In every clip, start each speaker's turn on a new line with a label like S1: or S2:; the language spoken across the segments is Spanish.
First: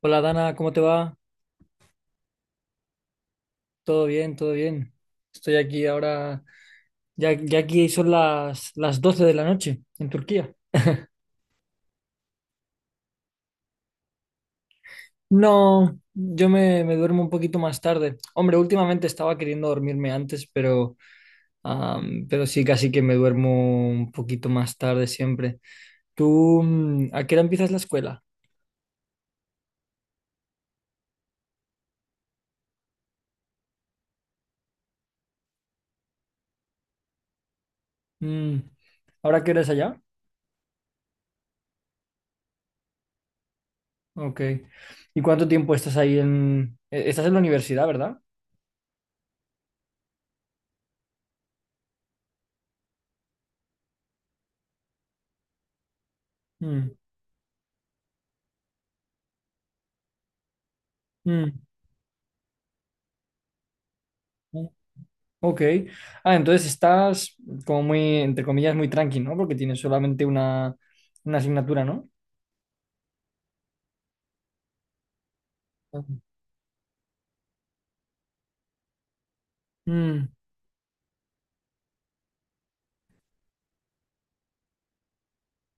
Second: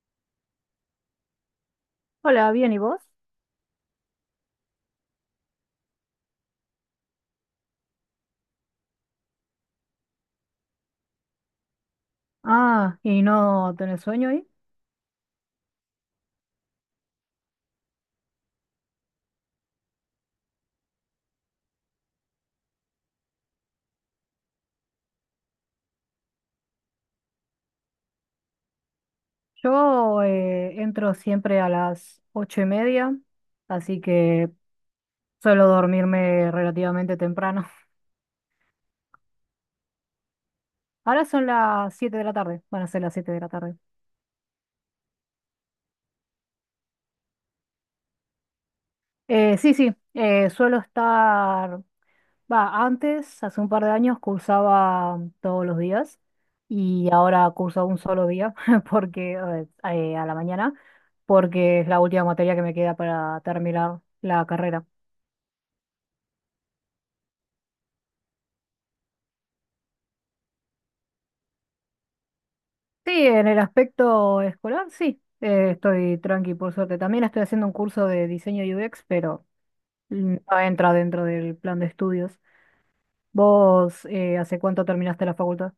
S1: Hola Dana, ¿cómo te va?
S2: Hola, bien, ¿y vos?
S1: Todo bien, todo bien. Estoy aquí ahora, ya aquí son las 12 de la noche en Turquía.
S2: Ah, ¿y no tenés sueño ahí?
S1: No, yo me duermo un poquito más tarde. Hombre, últimamente estaba queriendo dormirme antes, pero, pero sí, casi que me duermo un poquito más tarde siempre. ¿Tú a qué hora empiezas la escuela?
S2: Yo entro siempre a las 8:30, así que suelo dormirme relativamente temprano.
S1: Mm, ¿Ahora qué hora es allá?
S2: Ahora son las 7 de la tarde, van a ser las 7 de la tarde.
S1: Ok. ¿Y cuánto tiempo estás ahí en... Estás en la universidad, ¿verdad?
S2: Sí, sí, suelo estar, va, antes, hace un par de años, cursaba todos los días
S1: Mm,
S2: y ahora curso un solo día porque a la mañana,
S1: mm,
S2: porque es la última materia que me queda para terminar la
S1: mm.
S2: carrera.
S1: Ok. Ah, entonces estás como muy, entre comillas, muy tranqui, ¿no? Porque tienes solamente una asignatura, ¿no?
S2: Sí, en el aspecto escolar, sí,
S1: Ujú.
S2: estoy tranqui, por suerte. También estoy haciendo un curso de diseño UX, pero
S1: Mm,
S2: no entra dentro del plan de estudios. ¿Vos hace cuánto terminaste la facultad?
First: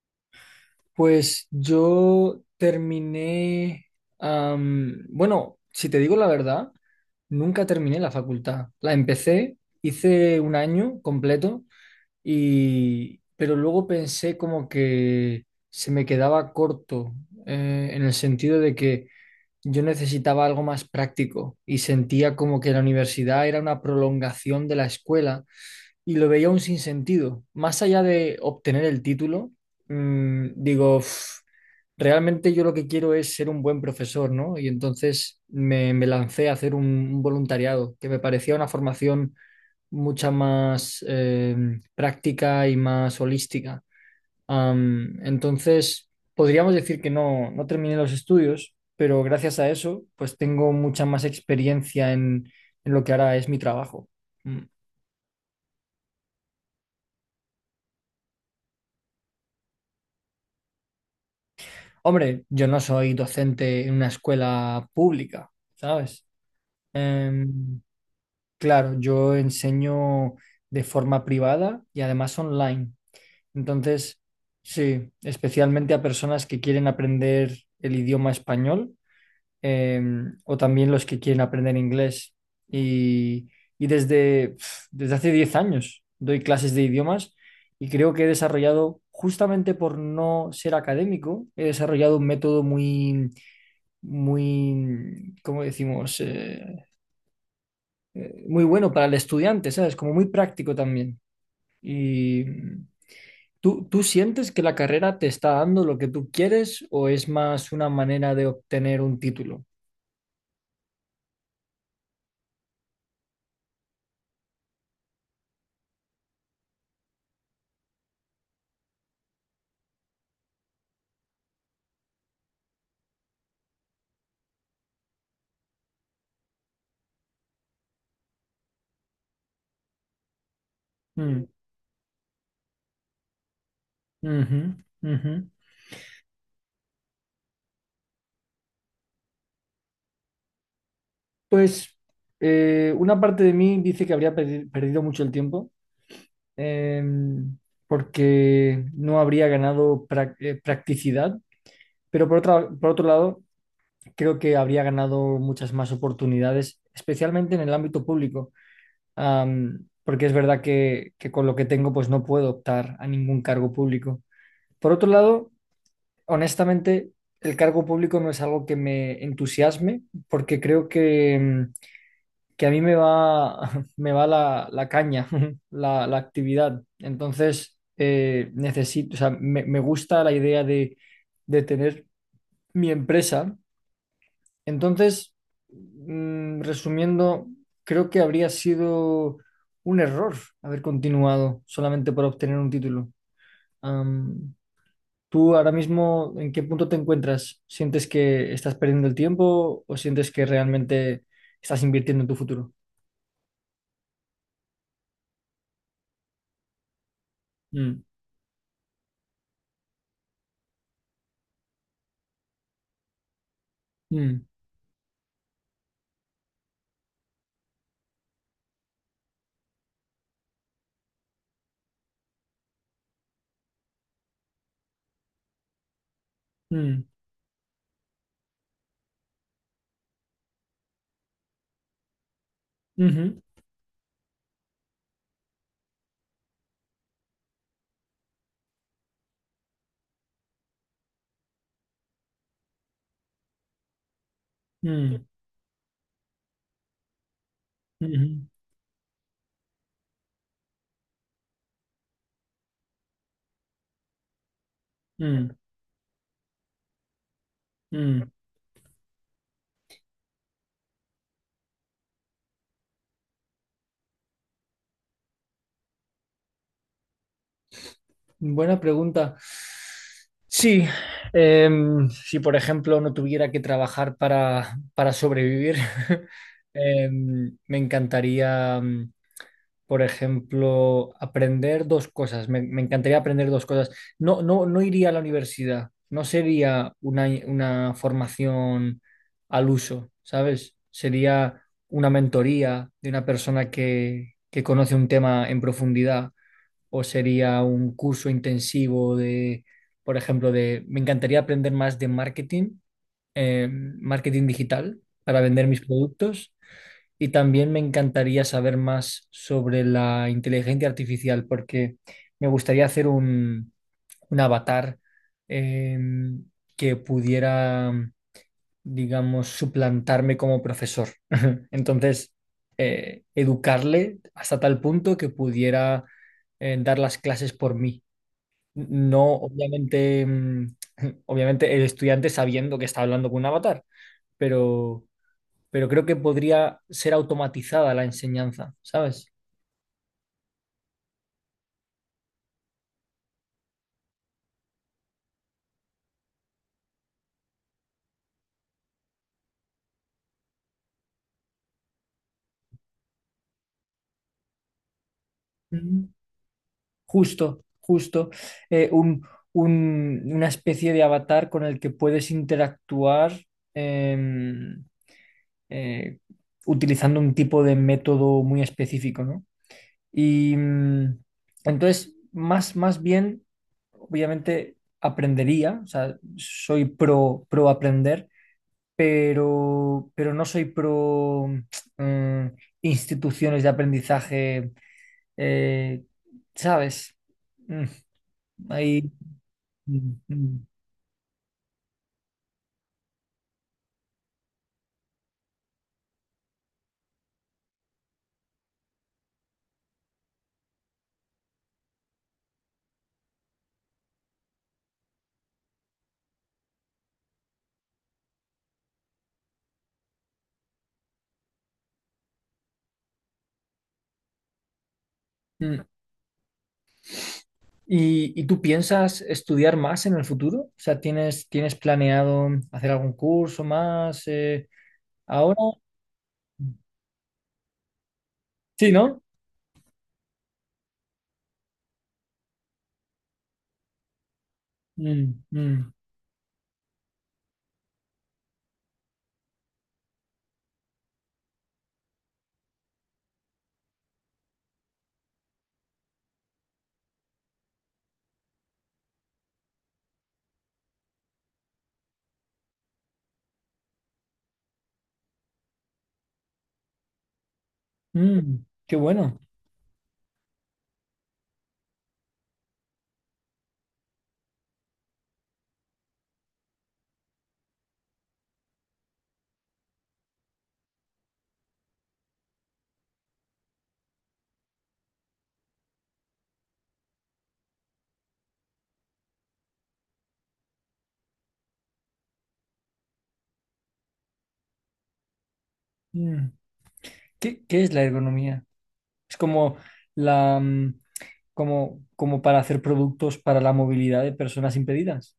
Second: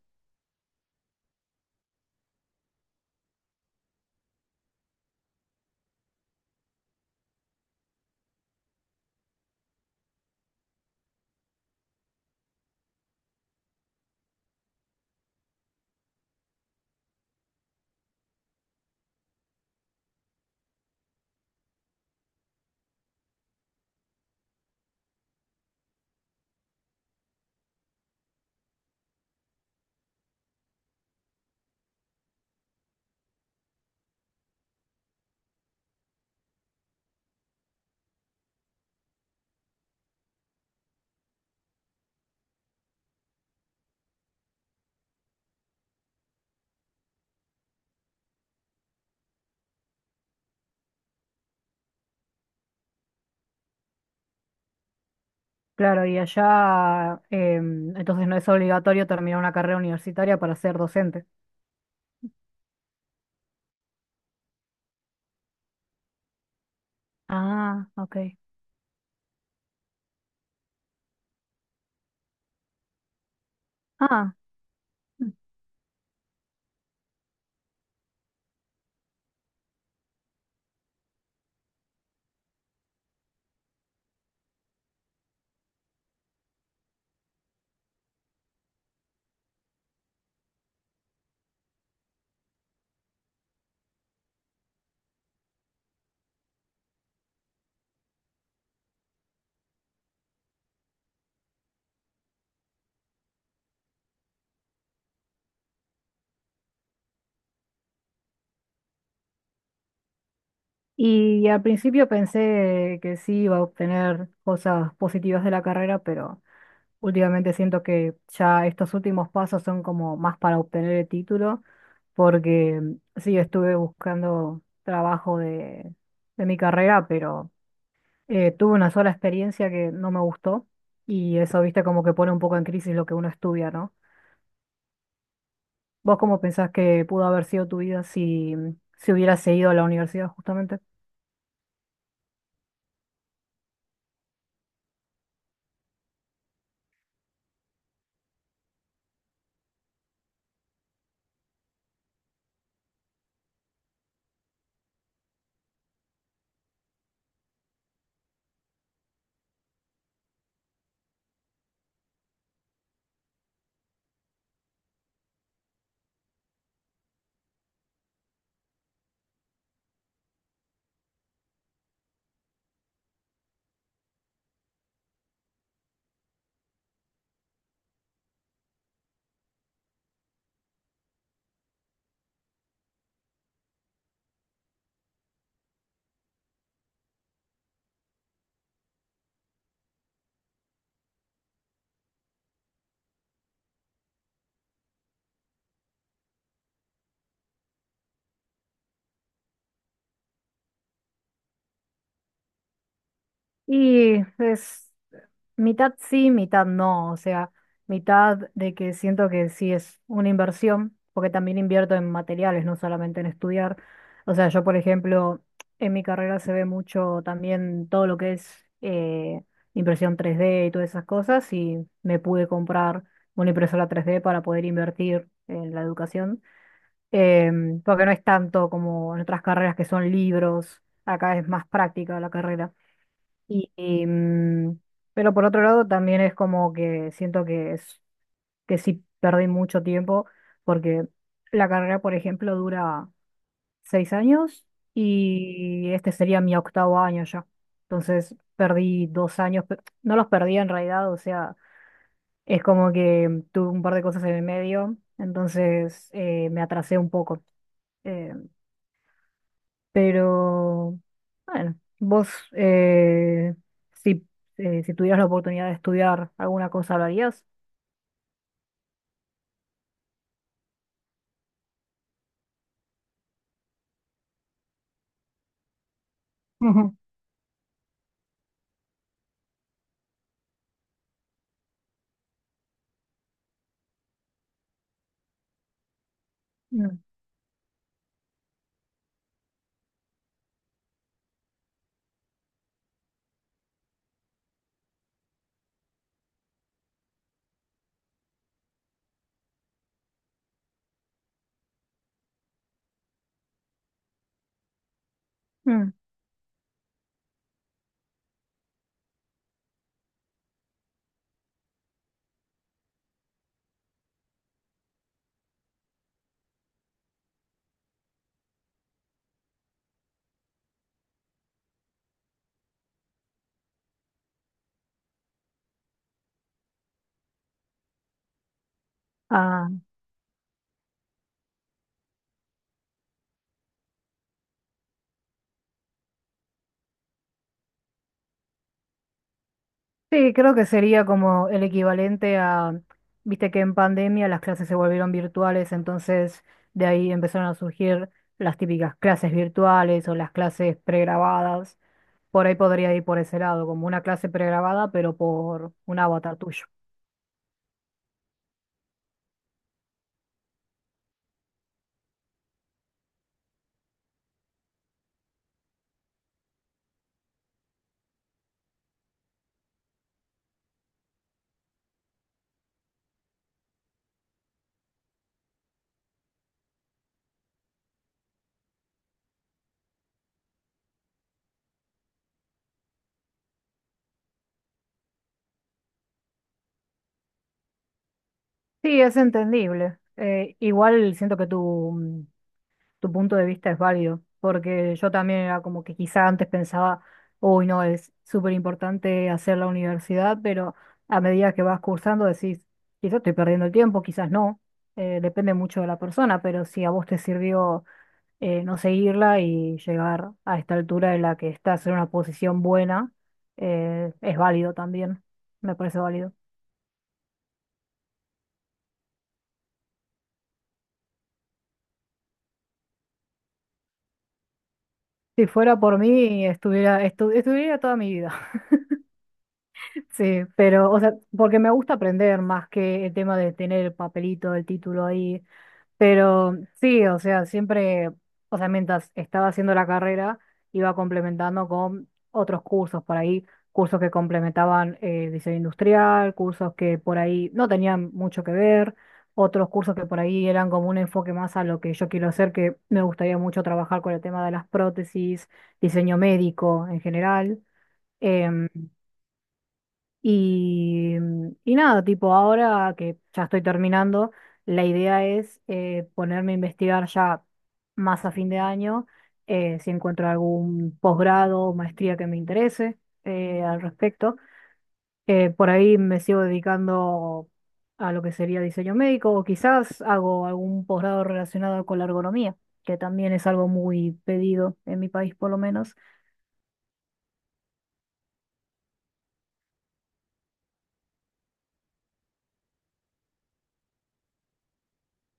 S1: pues yo terminé, bueno, si te digo la verdad, nunca terminé la facultad. La empecé, hice un año completo y, pero luego pensé como que se me quedaba corto, en el sentido de que yo necesitaba algo más práctico y sentía como que la universidad era una prolongación de la escuela y lo veía un sinsentido. Más allá de obtener el título, digo: "Uf, realmente yo lo que quiero es ser un buen profesor, ¿no?" Y entonces me lancé a hacer un voluntariado que me parecía una formación mucha más práctica y más holística. Entonces, podríamos decir que no terminé los estudios, pero gracias a eso, pues tengo mucha más experiencia en lo que ahora es mi trabajo. Mm.
S2: Claro, y allá, entonces no es obligatorio terminar una carrera universitaria para ser docente.
S1: Hombre, yo no soy docente en una escuela pública, ¿sabes? Em,
S2: Ah, ok.
S1: claro, yo enseño de forma privada y además online. Entonces,
S2: Ah,
S1: sí, especialmente a personas que quieren aprender el idioma español o también los que quieren aprender inglés. Y, y desde, pf, desde hace 10 años doy clases de idiomas y creo que he desarrollado, justamente por no ser académico, he desarrollado un método muy, muy, ¿cómo decimos? Muy bueno para el estudiante, ¿sabes? Como muy práctico también. Y ¿tú sientes que la carrera te está dando lo que tú quieres o es más una manera de obtener un título?
S2: y al principio pensé que sí iba a obtener cosas positivas de la carrera, pero. Últimamente siento que ya estos últimos pasos son como más para obtener el título, porque sí, estuve buscando trabajo de mi carrera, pero tuve una sola experiencia que no me gustó y
S1: Mm,
S2: eso, viste, como que pone un poco en crisis lo que uno estudia, ¿no?
S1: ujú, ujú.
S2: ¿Vos cómo pensás que pudo haber sido tu vida si hubieras seguido a la universidad justamente?
S1: Pues una parte de mí dice que habría perdido mucho el tiempo em, porque no habría ganado practicidad, pero por otro lado creo que habría ganado muchas más oportunidades, especialmente en el ámbito público. Porque es verdad que con lo que tengo pues no puedo optar a ningún cargo público. Por otro lado, honestamente, el cargo público no es algo que me entusiasme porque creo que... que a mí me va, me va la caña, la actividad. Entonces, necesito, o sea, me gusta la idea de tener mi empresa. Entonces, resumiendo, creo que habría sido un error haber continuado solamente para obtener un título. Am, ¿Tú ahora mismo en qué punto te encuentras? ¿Sientes que estás perdiendo el tiempo o sientes que realmente estás invirtiendo en tu futuro?
S2: Y es mitad sí, mitad no. O sea,
S1: Mm,
S2: mitad de que siento que sí es una inversión, porque también invierto en materiales, no solamente en estudiar. O
S1: mm,
S2: sea, yo, por ejemplo, en mi carrera se ve mucho también todo lo que es impresión 3D y todas esas cosas, y me pude comprar una impresora 3D para poder invertir en la educación.
S1: mm.
S2: Porque no es tanto como en otras carreras que son libros, acá es más práctica la carrera.
S1: Ujú,
S2: Y, y, mm, pero por otro lado, también es como que siento que es que sí perdí mucho tiempo porque la carrera, por ejemplo, dura 6 años
S1: mm,
S2: y este sería mi octavo año ya. Entonces
S1: ujú,
S2: perdí 2 años, no los perdí en realidad, o sea, es como que tuve un par de cosas en el medio,
S1: mm,
S2: entonces me atrasé un poco.
S1: mm, mm.
S2: Eh, Pero, bueno, vos, si, si tuvieras la oportunidad de estudiar alguna cosa, ¿lo harías?
S1: Buena pregunta. Sí, si por ejemplo no tuviera que trabajar para sobrevivir,
S2: Ujú.
S1: me encantaría. Por ejemplo, aprender dos cosas. Me encantaría aprender dos cosas. No, no, no iría a la universidad. No sería
S2: Mm,
S1: una formación al uso, ¿sabes? Sería una mentoría de una persona que conoce un tema en profundidad o sería un curso intensivo de, por ejemplo, de... Me encantaría aprender más de marketing, marketing digital para vender mis
S2: mm.
S1: productos y también me encantaría saber más sobre la inteligencia artificial, porque me gustaría hacer un avatar eh, que pudiera, digamos, suplantarme como profesor. Entonces, educarle hasta tal punto que pudiera dar las clases por mí. No,
S2: Ah,
S1: obviamente, obviamente el estudiante sabiendo que está hablando con un avatar, pero pero creo que podría ser automatizada la enseñanza, ¿sabes?
S2: sí, creo que sería como el equivalente a, viste que en pandemia las clases se volvieron virtuales, entonces de ahí empezaron a surgir las típicas clases virtuales o las clases pregrabadas. Por ahí podría ir por ese lado, como una clase pregrabada, pero por un
S1: Mm.
S2: avatar tuyo.
S1: Justo, justo. eh, un, una especie de avatar con el que puedes interactuar em, eh, utilizando un tipo de método muy específico, ¿no? Y entonces, más, más bien, obviamente, aprendería, o sea, soy pro, pro aprender pero no soy pro mm, instituciones de aprendizaje, eh, ¿sabes? Mm,
S2: Sí,
S1: ahí,
S2: es entendible.
S1: mm, mm,
S2: Igual siento que tu punto de vista es válido, porque yo también era como que quizá antes pensaba, uy, no, es súper importante hacer la universidad, pero a medida que vas cursando decís, quizás estoy perdiendo el tiempo, quizás no, depende mucho de la persona, pero si a vos te sirvió no seguirla y llegar a esta altura en la que estás en una posición buena, es válido también, me
S1: mm.
S2: parece válido.
S1: Y tú piensas estudiar más en el futuro? O sea, ¿tienes, tienes planeado hacer algún curso más
S2: Si
S1: ahora?
S2: fuera por mí, estudiaría toda mi vida.
S1: Sí, ¿no?
S2: Sí, pero, o sea, porque me gusta aprender más que el tema de tener el papelito, el título
S1: Mm,
S2: ahí.
S1: mm,
S2: Pero sí, o sea, siempre, o sea, mientras estaba haciendo la carrera, iba complementando con otros cursos por ahí, cursos que complementaban diseño industrial, cursos que por ahí no tenían mucho que ver, otros cursos que por ahí eran como un enfoque más a lo que yo quiero hacer, que me gustaría mucho trabajar con el tema de las prótesis, diseño médico en general.
S1: mm,
S2: em,
S1: qué bueno.
S2: y nada, tipo, ahora que ya estoy terminando, la idea es ponerme a investigar ya más a fin de año, si encuentro algún posgrado o maestría que me interese al respecto. Por ahí me sigo dedicando a lo que sería diseño médico o quizás hago algún posgrado relacionado con la ergonomía, que también es algo muy pedido en mi país por lo menos.
S1: Mm. ¿Qué, qué es la ergonomía? Es como la... como, como para hacer productos para la movilidad de personas impedidas.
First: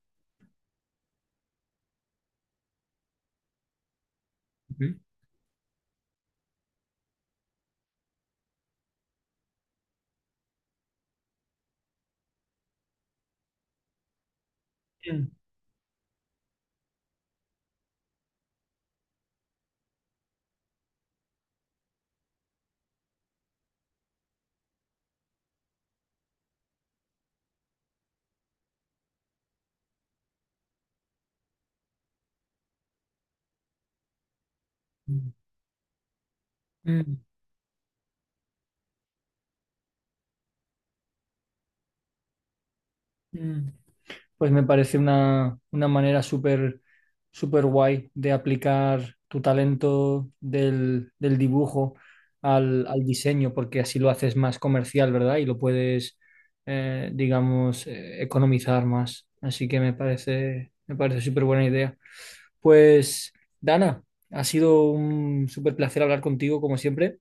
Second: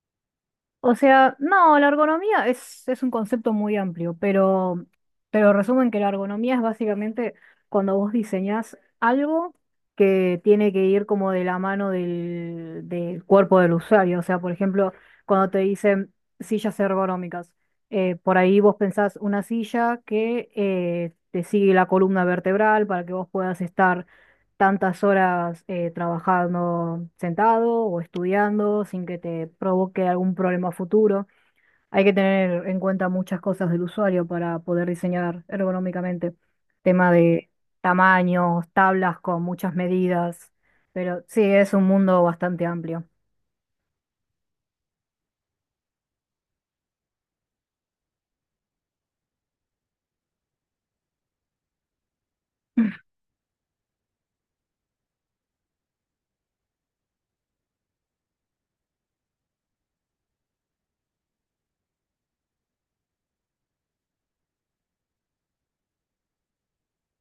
S2: O sea, no, la ergonomía es un concepto muy amplio,
S1: Ujú.
S2: pero resumen que la ergonomía es básicamente cuando vos diseñás algo que tiene que ir como de la mano del cuerpo del usuario. O sea, por ejemplo, cuando te dicen sillas ergonómicas, por ahí vos pensás una silla que te sigue la columna vertebral para que vos puedas estar tantas horas trabajando sentado o estudiando sin que te provoque algún problema futuro. Hay que tener en cuenta muchas cosas del usuario para poder
S1: Mm,
S2: diseñar ergonómicamente. Tema
S1: mm,
S2: de tamaños, tablas con muchas medidas, pero sí, es un mundo bastante amplio.
S1: mm. Pues me parece una manera súper súper guay de aplicar tu talento del, del dibujo al, al diseño, porque así lo haces más comercial, ¿verdad? Y lo puedes, digamos, economizar más. Así que me parece súper buena idea. Pues, Dana, ha sido un súper placer hablar contigo, como siempre.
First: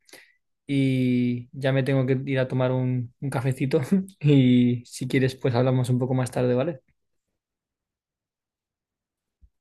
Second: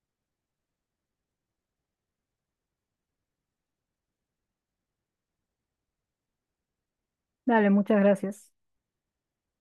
S1: Y ya me tengo que ir a tomar un cafecito y si quieres pues hablamos un poco más tarde, ¿vale?
S2: Dale, muchas gracias.